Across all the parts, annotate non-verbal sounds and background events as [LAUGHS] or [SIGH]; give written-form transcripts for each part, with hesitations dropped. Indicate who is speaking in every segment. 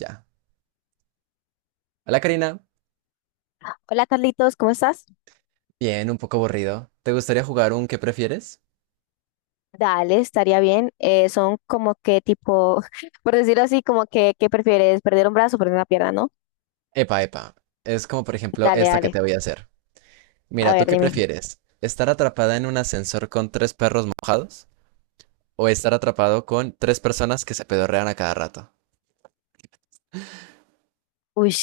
Speaker 1: Ya. Hola Karina.
Speaker 2: Hola Carlitos, ¿cómo estás?
Speaker 1: Bien, un poco aburrido. ¿Te gustaría jugar un qué prefieres?
Speaker 2: Dale, estaría bien. Son como que tipo, [LAUGHS] por decirlo así, como que, ¿qué prefieres? ¿Perder un brazo o perder una pierna, no?
Speaker 1: Epa, epa. Es como por ejemplo
Speaker 2: Dale,
Speaker 1: esta que te
Speaker 2: dale.
Speaker 1: voy a hacer.
Speaker 2: A
Speaker 1: Mira, ¿tú
Speaker 2: ver,
Speaker 1: qué
Speaker 2: dime.
Speaker 1: prefieres? ¿Estar atrapada en un ascensor con tres perros mojados? ¿O estar atrapado con tres personas que se pedorrean a cada rato?
Speaker 2: Uy,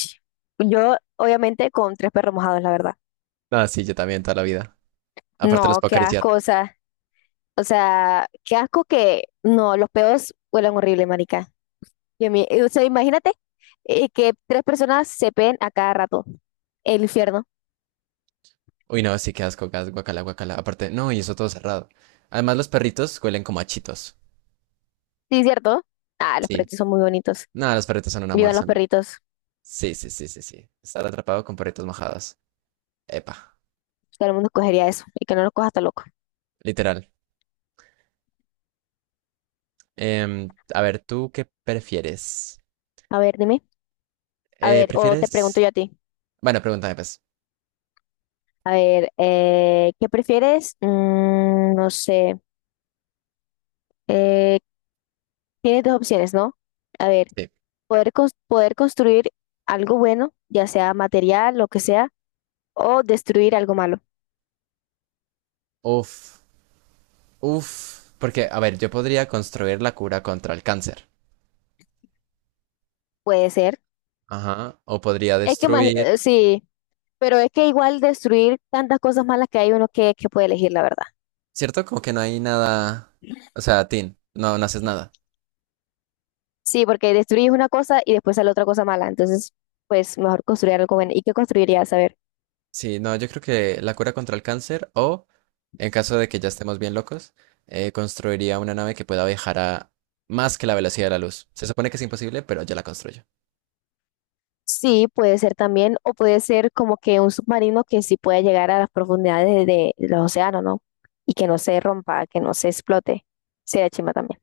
Speaker 2: yo obviamente con tres perros mojados, la verdad.
Speaker 1: Ah, sí, yo también, toda la vida. Aparte los
Speaker 2: No,
Speaker 1: puedo
Speaker 2: qué
Speaker 1: acariciar.
Speaker 2: asco, o sea, qué asco que, no, los peos huelen horrible, marica. O sea, imagínate que tres personas se peen a cada rato. El infierno.
Speaker 1: Uy, no, sí, qué asco, gas, guacala, guacala. Aparte, no, y eso todo cerrado. Además, los perritos huelen como a chitos.
Speaker 2: Sí, ¿cierto? Ah, los
Speaker 1: Sí.
Speaker 2: perritos son muy bonitos.
Speaker 1: No, los perritos son un amor,
Speaker 2: Vivan los
Speaker 1: son...
Speaker 2: perritos.
Speaker 1: Sí, sí, sí, sí, sí. Estar atrapado con perritos mojados. Epa,
Speaker 2: Todo el mundo escogería eso y que no lo cojas tan loco.
Speaker 1: literal. A ver, ¿tú qué prefieres?
Speaker 2: A ver, dime. A ver, o te pregunto
Speaker 1: ¿Prefieres?
Speaker 2: yo a ti.
Speaker 1: Bueno, pregúntame pues.
Speaker 2: A ver, ¿qué prefieres? Mm, no sé. Eh, Tienes dos opciones, ¿no? A ver,
Speaker 1: Sí.
Speaker 2: poder construir algo bueno, ya sea material, lo que sea, o destruir algo malo.
Speaker 1: Uf, uf, porque, a ver, yo podría construir la cura contra el cáncer.
Speaker 2: Puede ser.
Speaker 1: Ajá. O podría destruir.
Speaker 2: Sí, pero es que igual destruir tantas cosas malas que hay uno que puede elegir, la verdad.
Speaker 1: ¿Cierto? Como que no hay nada. O sea, Tin, no haces nada.
Speaker 2: Sí, porque destruir una cosa y después sale otra cosa mala. Entonces, pues mejor construir algo bueno. ¿Y qué construirías? A ver.
Speaker 1: Sí, no, yo creo que la cura contra el cáncer o, en caso de que ya estemos bien locos, construiría una nave que pueda viajar a más que la velocidad de la luz. Se supone que es imposible, pero yo la construyo.
Speaker 2: Sí, puede ser también, o puede ser como que un submarino que sí pueda llegar a las profundidades de los océanos, ¿no? Y que no se rompa, que no se explote. Sería chimba también.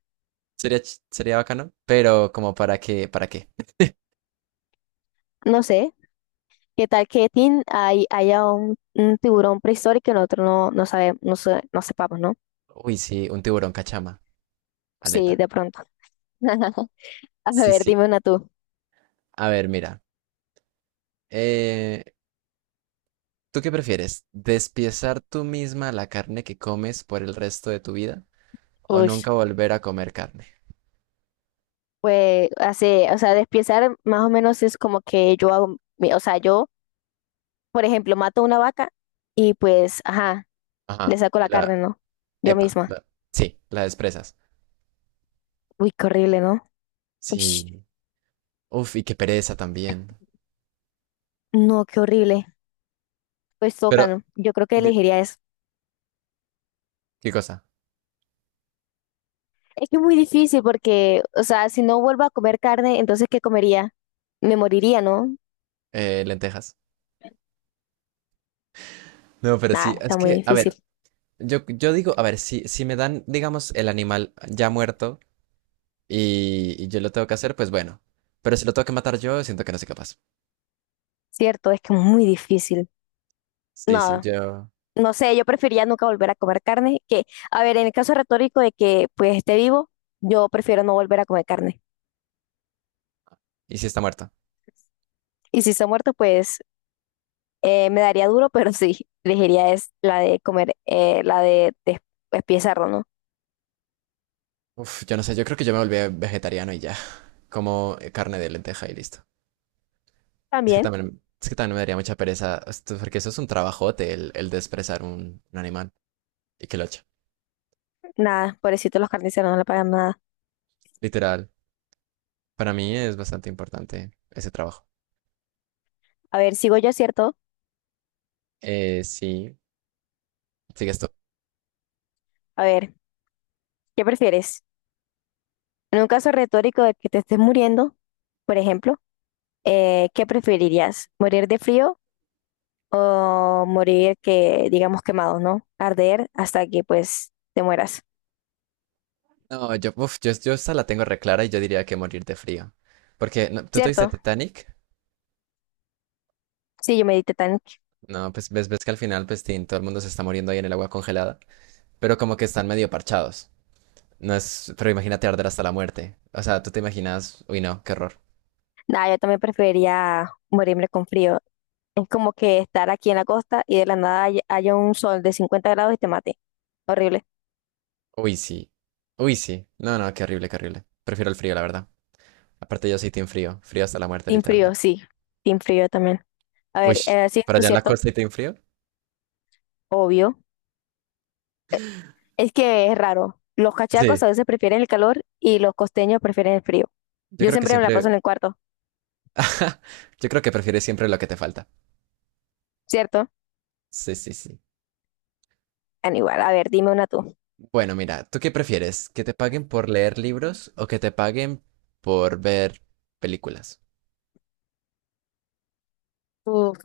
Speaker 1: Sería, sería bacano, pero como para qué, para qué.
Speaker 2: No sé, ¿qué tal que Tin haya un tiburón prehistórico que nosotros no sabemos, no sepamos, ¿no?
Speaker 1: Uy, sí, un tiburón cachama,
Speaker 2: Sí,
Speaker 1: aleta.
Speaker 2: de pronto. [LAUGHS] A
Speaker 1: Sí,
Speaker 2: ver,
Speaker 1: sí.
Speaker 2: dime una tú.
Speaker 1: A ver, mira. eh, ¿Tú qué prefieres? ¿Despiezar tú misma la carne que comes por el resto de tu vida o
Speaker 2: Ush.
Speaker 1: nunca volver a comer carne?
Speaker 2: Pues así, o sea, despiezar más o menos es como que yo hago, o sea, yo, por ejemplo, mato una vaca y pues, ajá. Le
Speaker 1: Ajá.
Speaker 2: saco la carne, ¿no? Yo
Speaker 1: Epa,
Speaker 2: misma.
Speaker 1: la- sí, la desprezas.
Speaker 2: Uy, qué horrible, ¿no? Ush,
Speaker 1: Sí. Uf, y qué pereza también.
Speaker 2: no, qué horrible. Pues
Speaker 1: Pero,
Speaker 2: tocan. Yo creo que
Speaker 1: di-
Speaker 2: elegiría eso.
Speaker 1: ¿qué cosa?
Speaker 2: Es que es muy difícil porque, o sea, si no vuelvo a comer carne, entonces ¿qué comería? Me moriría, ¿no?
Speaker 1: Lentejas. No, pero sí,
Speaker 2: Nada,
Speaker 1: es
Speaker 2: está muy
Speaker 1: que, a
Speaker 2: difícil.
Speaker 1: ver, yo digo, a ver, si me dan, digamos, el animal ya muerto. Y yo lo tengo que hacer, pues bueno. Pero si lo tengo que matar yo, siento que no soy capaz.
Speaker 2: Cierto, es que es muy difícil.
Speaker 1: Sí, sí,
Speaker 2: No,
Speaker 1: yo.
Speaker 2: no sé, yo preferiría nunca volver a comer carne que, a ver, en el caso retórico de que pues esté vivo, yo prefiero no volver a comer carne.
Speaker 1: ¿Y si está muerto?
Speaker 2: Y si está muerto, pues me daría duro, [LAUGHS] pero sí, elegiría es la de comer, la de espía cerdo, ¿no?
Speaker 1: Uf, yo no sé, yo creo que yo me volví vegetariano y ya. [LAUGHS] Como carne de lenteja y listo.
Speaker 2: También,
Speaker 1: Es que también me daría mucha pereza, porque eso es un trabajote, el desprezar un animal y que lo eche.
Speaker 2: nada, pobrecito, los carniceros no le pagan nada.
Speaker 1: Literal, para mí es bastante importante ese trabajo.
Speaker 2: A ver, sigo yo, ¿cierto?
Speaker 1: Sí, sigue esto.
Speaker 2: A ver, ¿qué prefieres? En un caso retórico de que te estés muriendo, por ejemplo, ¿qué preferirías? ¿Morir de frío o morir, que digamos, quemado, no? Arder hasta que, pues, te mueras,
Speaker 1: No, yo, uf, yo esta la tengo reclara y yo diría que morir de frío. Porque, no, ¿tú te viste
Speaker 2: ¿cierto?
Speaker 1: Titanic?
Speaker 2: Sí, yo medité tan...
Speaker 1: No, pues ves, ves que al final, pues tin, todo el mundo se está muriendo ahí en el agua congelada, pero como que están medio parchados. No es, pero imagínate arder hasta la muerte. O sea, tú te imaginas, uy, no, qué horror.
Speaker 2: Nah, yo también preferiría morirme con frío. Es como que estar aquí en la costa y de la nada haya un sol de 50 grados y te mate. Horrible.
Speaker 1: Uy, sí. Uy, sí. No, no, qué horrible, qué horrible. Prefiero el frío, la verdad. Aparte, yo soy team frío, frío hasta la muerte,
Speaker 2: Team frío,
Speaker 1: literalmente.
Speaker 2: sí. Team frío también. A
Speaker 1: Uy,
Speaker 2: ver, sí,
Speaker 1: ¿para
Speaker 2: esto es
Speaker 1: allá en la
Speaker 2: cierto,
Speaker 1: costa y team frío?
Speaker 2: obvio. Es que es raro. Los cachacos
Speaker 1: Sí.
Speaker 2: a veces prefieren el calor y los costeños prefieren el frío.
Speaker 1: Yo
Speaker 2: Yo
Speaker 1: creo que
Speaker 2: siempre me la paso
Speaker 1: siempre,
Speaker 2: en el cuarto,
Speaker 1: yo creo que prefieres siempre lo que te falta.
Speaker 2: ¿cierto?
Speaker 1: Sí, sí, sí.
Speaker 2: Ah, igual, a ver, dime una tú.
Speaker 1: Bueno, mira, ¿tú qué prefieres? ¿Que te paguen por leer libros o que te paguen por ver películas?
Speaker 2: Uf.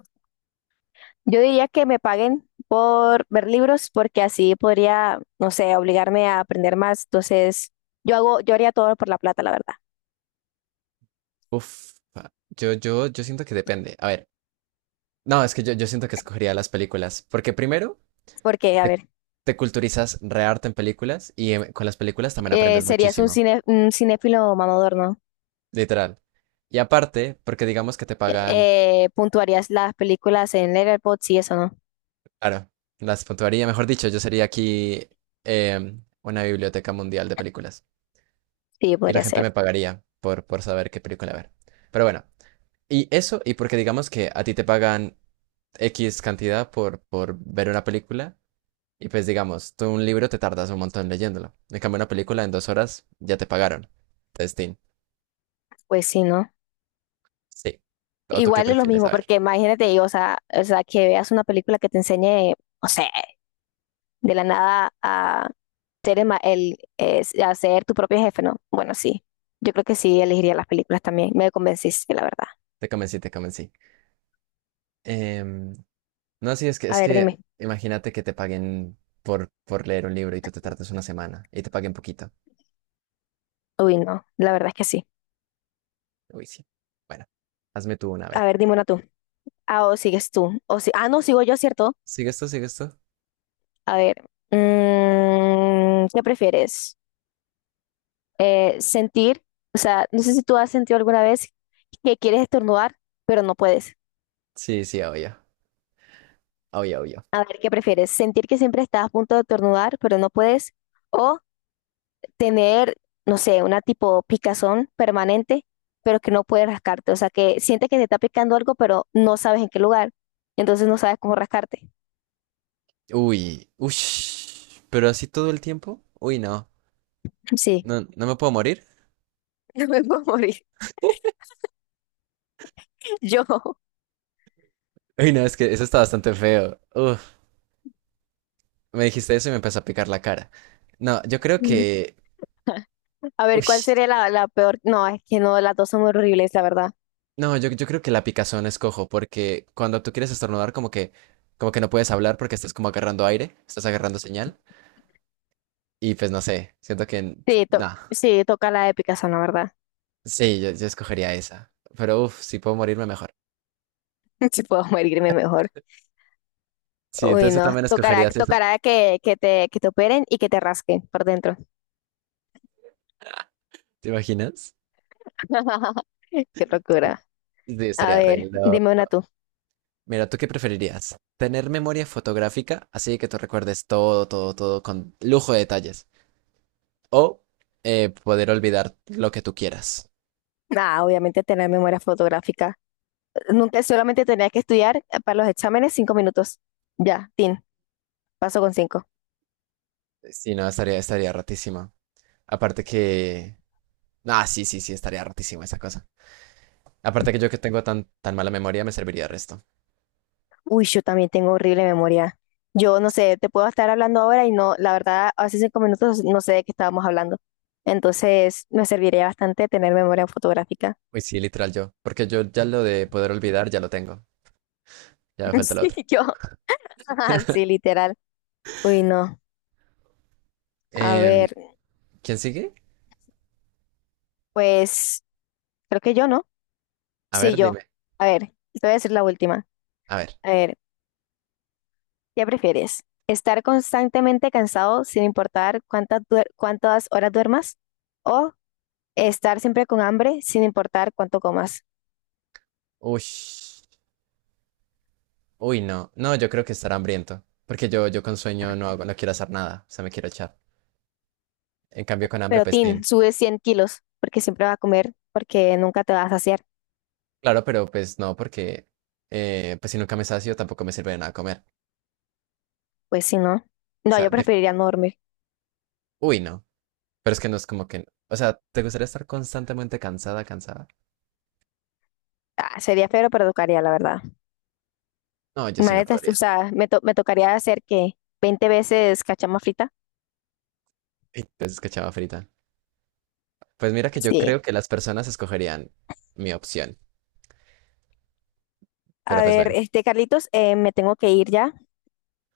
Speaker 2: Yo diría que me paguen por ver libros porque así podría, no sé, obligarme a aprender más. Entonces, yo haría todo por la plata, la verdad.
Speaker 1: Uf, yo siento que depende. A ver, no, es que yo siento que escogería las películas, porque primero
Speaker 2: Porque, a
Speaker 1: te,
Speaker 2: ver,
Speaker 1: te culturizas re harto en películas y con las películas también aprendes
Speaker 2: serías un
Speaker 1: muchísimo,
Speaker 2: un cinéfilo mamador, ¿no?
Speaker 1: literal. Y aparte, porque digamos que te pagan,
Speaker 2: Puntuarías las películas en Letterboxd y eso, ¿no?
Speaker 1: claro, las puntuaría, mejor dicho, yo sería aquí una biblioteca mundial de películas
Speaker 2: Sí,
Speaker 1: y la
Speaker 2: podría
Speaker 1: gente
Speaker 2: ser.
Speaker 1: me pagaría por saber qué película ver. Pero bueno, y eso, y porque digamos que a ti te pagan X cantidad por ver una película. Y pues digamos, tú un libro te tardas un montón leyéndolo. En cambio, una película en dos horas ya te pagaron. Testing
Speaker 2: Pues sí, ¿no?
Speaker 1: Sí. ¿O tú qué
Speaker 2: Igual es lo
Speaker 1: prefieres?
Speaker 2: mismo,
Speaker 1: A ver.
Speaker 2: porque imagínate, o sea, que veas una película que te enseñe, no sé, de la nada a ser, el, ma- el, a ser tu propio jefe, ¿no? Bueno, sí, yo creo que sí elegiría las películas también. Me convenciste, la verdad.
Speaker 1: Te convencí, te convencí. Em, no, sí,
Speaker 2: A
Speaker 1: es
Speaker 2: ver,
Speaker 1: que
Speaker 2: dime.
Speaker 1: imagínate que te paguen por leer un libro y tú te tardas una semana y te paguen poquito.
Speaker 2: Uy, no, la verdad es que sí.
Speaker 1: Uy, sí. Bueno, hazme tú una, a
Speaker 2: A
Speaker 1: ver.
Speaker 2: ver, dime una tú. Ah, o sigues tú. O si... Ah, no, sigo yo, ¿cierto?
Speaker 1: ¿Sigue esto? ¿Sigue esto?
Speaker 2: A ver, mm, ¿qué prefieres? Sentir, o sea, no sé si tú has sentido alguna vez que quieres estornudar, pero no puedes.
Speaker 1: Sí, sí, obvio. Obvio, obvio.
Speaker 2: A ver, ¿qué prefieres? ¿Sentir que siempre estás a punto de estornudar, pero no puedes? ¿O tener, no sé, una tipo picazón permanente, pero que no puedes rascarte? O sea, que sientes que te está picando algo, pero no sabes en qué lugar. Entonces no sabes cómo rascarte.
Speaker 1: Uy, ush. Pero así todo el tiempo. Uy, no.
Speaker 2: Sí,
Speaker 1: No, no me puedo morir.
Speaker 2: [LAUGHS] me puedo morir.
Speaker 1: [LAUGHS]
Speaker 2: [LAUGHS] Yo.
Speaker 1: Uy, no, es que eso está bastante feo. Uf. Me dijiste eso y me empezó a picar la cara. No, yo creo que...
Speaker 2: A ver,
Speaker 1: Uy,
Speaker 2: ¿cuál sería la peor? No, es que no, las dos son muy horribles, la verdad.
Speaker 1: no, yo creo que la picazón es cojo, porque cuando tú quieres estornudar, como que no puedes hablar porque estás como agarrando aire, estás agarrando señal, y pues no sé, siento que... No,
Speaker 2: Sí, toca la de picazón, la verdad.
Speaker 1: sí, yo escogería esa. Pero uff, si puedo morirme mejor.
Speaker 2: [LAUGHS] Si puedo morirme mejor.
Speaker 1: Sí,
Speaker 2: Uy,
Speaker 1: entonces tú
Speaker 2: no,
Speaker 1: también
Speaker 2: tocará,
Speaker 1: escogerías esa,
Speaker 2: tocará que te operen y que te rasquen por dentro.
Speaker 1: ¿te imaginas?
Speaker 2: [LAUGHS] Qué locura.
Speaker 1: Sí,
Speaker 2: A
Speaker 1: estaría re
Speaker 2: ver,
Speaker 1: loco.
Speaker 2: dime una tú.
Speaker 1: Mira, ¿tú qué preferirías? ¿Tener memoria fotográfica, así que tú recuerdes todo, todo, todo con lujo de detalles? O poder olvidar lo que tú quieras.
Speaker 2: Nada, obviamente tener memoria fotográfica. Nunca solamente tenía que estudiar para los exámenes 5 minutos. Ya, tin, paso con cinco.
Speaker 1: Si no, estaría, estaría ratísima. Aparte que... Ah, sí, sí, sí, estaría ratísima esa cosa. Aparte que yo que tengo tan mala memoria me serviría el resto.
Speaker 2: Uy, yo también tengo horrible memoria. Yo no sé, te puedo estar hablando ahora y no, la verdad, hace 5 minutos no sé de qué estábamos hablando. Entonces, me serviría bastante tener memoria fotográfica.
Speaker 1: Uy, sí, literal yo. Porque yo ya lo de poder olvidar ya lo tengo. Ya me
Speaker 2: [LAUGHS]
Speaker 1: falta lo
Speaker 2: Sí,
Speaker 1: otro.
Speaker 2: yo. [LAUGHS]
Speaker 1: [LAUGHS]
Speaker 2: Sí, literal. Uy, no. A
Speaker 1: Em,
Speaker 2: ver,
Speaker 1: ¿quién sigue?
Speaker 2: pues creo que yo no.
Speaker 1: A
Speaker 2: Sí,
Speaker 1: ver,
Speaker 2: yo.
Speaker 1: dime.
Speaker 2: A ver, te voy a decir la última.
Speaker 1: A ver.
Speaker 2: A ver, ¿qué prefieres? ¿Estar constantemente cansado sin importar cuántas horas duermas? ¿O estar siempre con hambre sin importar cuánto comas?
Speaker 1: Uy. Uy, no. No, yo creo que estará hambriento. Porque yo con sueño no hago, no quiero hacer nada. O sea, me quiero echar. En cambio, con hambre,
Speaker 2: Pero
Speaker 1: pues sí,
Speaker 2: Tin, sube 100 kilos porque siempre vas a comer porque nunca te vas a saciar.
Speaker 1: claro, pero pues no, porque pues si nunca me sacio tampoco me sirve de nada comer.
Speaker 2: Pues si no.
Speaker 1: O
Speaker 2: No,
Speaker 1: sea,
Speaker 2: yo preferiría no dormir.
Speaker 1: uy, no. Pero es que no es como que, o sea, ¿te gustaría estar constantemente cansada, cansada?
Speaker 2: Ah, sería feo, pero tocaría, la verdad.
Speaker 1: No, yo sí no
Speaker 2: Imagínate, o
Speaker 1: podría.
Speaker 2: sea, me tocaría hacer que 20 veces cachama frita.
Speaker 1: Entonces, qué chava frita. Pues mira que yo
Speaker 2: Sí.
Speaker 1: creo que las personas escogerían mi opción. Pero
Speaker 2: A
Speaker 1: pues
Speaker 2: ver,
Speaker 1: bueno.
Speaker 2: este, Carlitos, me tengo que ir ya.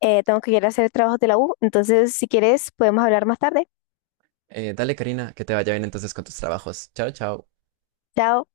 Speaker 2: Tengo que ir a hacer trabajos de la U. Entonces, si quieres, podemos hablar más tarde.
Speaker 1: Dale, Karina, que te vaya bien entonces con tus trabajos. Chao, chao.
Speaker 2: Chao.